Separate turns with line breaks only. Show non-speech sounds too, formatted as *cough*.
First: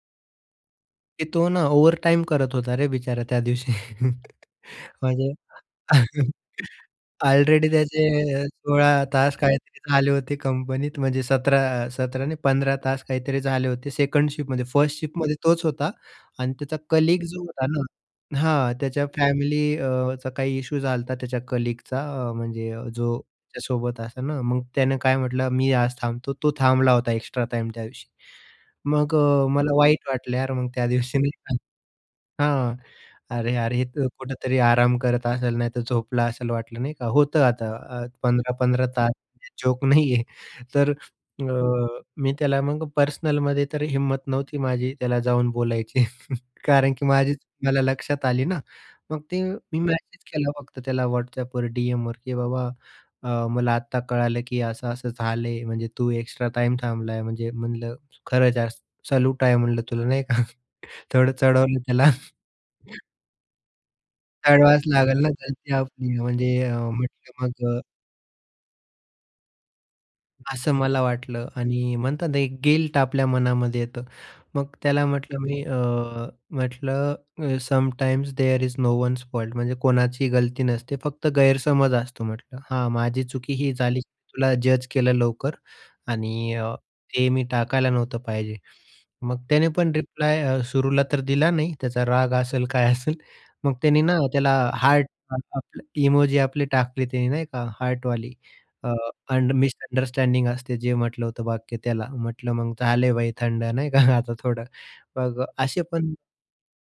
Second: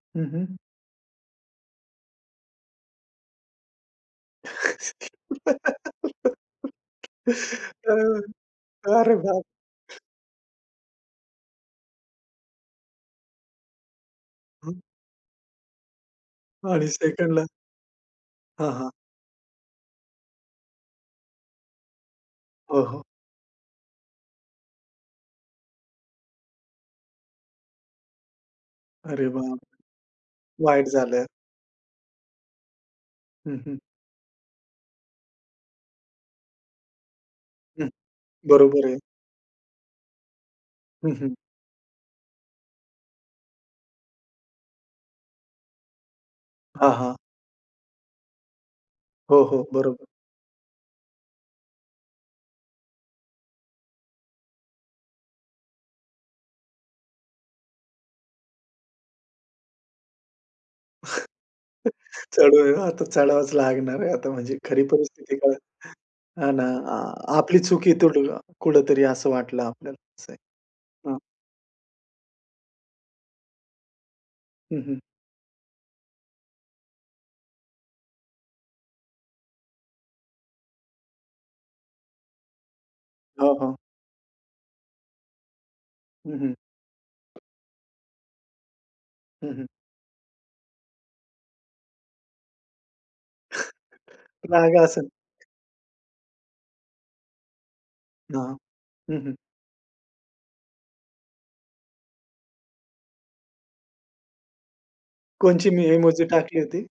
हं, हं.
की तो ना, ओव्हरटाईम करत होता रे बिचारा त्या दिवशी, म्हणजे *chuckles*
*giggles*
ऑलरेडी
बरोबर,
त्याचे 16
अरे
तास
बाप!
काहीतरी झाले होते कंपनीत, म्हणजे 17 17 नाही, 15 तास काहीतरी झाले होते सेकंड शिफ्टमध्ये,
हं.
फर्स्ट शिफ्टमध्ये तोच होता आणि त्याचा
आणि
कलीग जो
सेकंडला.
होता ना
हां,
हां,
हां.
त्याच्या फॅमिलीचा अ, काही इश्यू झाला होता त्याच्या कलीगचा म्हणजे
हो, हो.
जो त्यासोबत असा ना, मग त्यानं काय म्हटलं मी आज थांबतो. तो थांबला होता एक्स्ट्रा टाईम त्या दिवशी मग
अरे
अ,
बाप.
मला वाईट वाटलं यार मग त्या
वाईट
दिवशी
झालं.
नाही का. हां,
हं,
अरे-अरे
हं.
हे तर कुठेतरी आराम करत असेल नाहीतर झोपला असेल वाटलं, नाही का. होतं आता
हं,
अ,
बरोबर
15-15
आहे.
तास जोक नाही आहे तर
हं, हं.
अ, मी त्याला मग पर्सनलमध्ये तर हिंमत नव्हती माझी त्याला जाऊन बोलायची
हां,
कारण की
हां.
माझीच चूक मला लक्षात आली ना, मग ते
हो, हो.
मी
बरोबर.
मेसेज केला फक्त त्याला WhatsAPPवर डीएमवर की बाबा अ, मला आत्ता कळालं की असं-असं झालंय म्हणजे तू एक्स्ट्रा टाईम थांबलाय म्हणजे म्हणलं खरंच यार सॅल्यूट आहे म्हणलं तुला नाही का, थोड चढवलं त्याला.
*laughs* चढू द्या, आता चढावाच लागणार आहे आता म्हणजे
चढवावच
खरी
लागेल ना,
परिस्थितीत काय,
गलती आपलीये म्हणजे
हां ना,
अ,
आ
म्हटलं
आपली
मग अ
चुकी इथं कुठेतरी असं वाटलं आपल्याला असं आहे,
असं मला
हां.
वाटलं आणि म्हणतात ना, एक गिल्ट आपल्या मनामध्ये येतं, मग
हं, हं.
त्याला म्हटलं मी अ, म्हटलं अ, sometimes there is no one's fault म्हणजे कोणाचीही गलती नसते फक्त गैरसमज असतो म्हटलं. हां, माझी चुकी
हां,
ही
हां.
झाली तुला जज केलं लवकर
हं, हं.
आणि अ, ते मी टाकायला नव्हतं पाहिजे. मग
हं, हं.
त्याने पण रिप्लाय अ, सुरूला तर दिला नाही त्याचा राग असेल काय असेल. मग त्याने ना,
*chuckles*
त्याला
राग
हार्ट
असन.
*unintelligible* आपला इमोजी आपली टाकली त्याने नाही का हार्टवाली.
हां.
अ,
हं, हं.
अंड मिसअंडरस्टँडिंग असते जे म्हटलं होतं वाक्य त्याला, म्हटलं मग झाले भाई थंड नाही का आता थोडं. मग
कोणती
असे
मी
पण
इमोजी टाकली होती?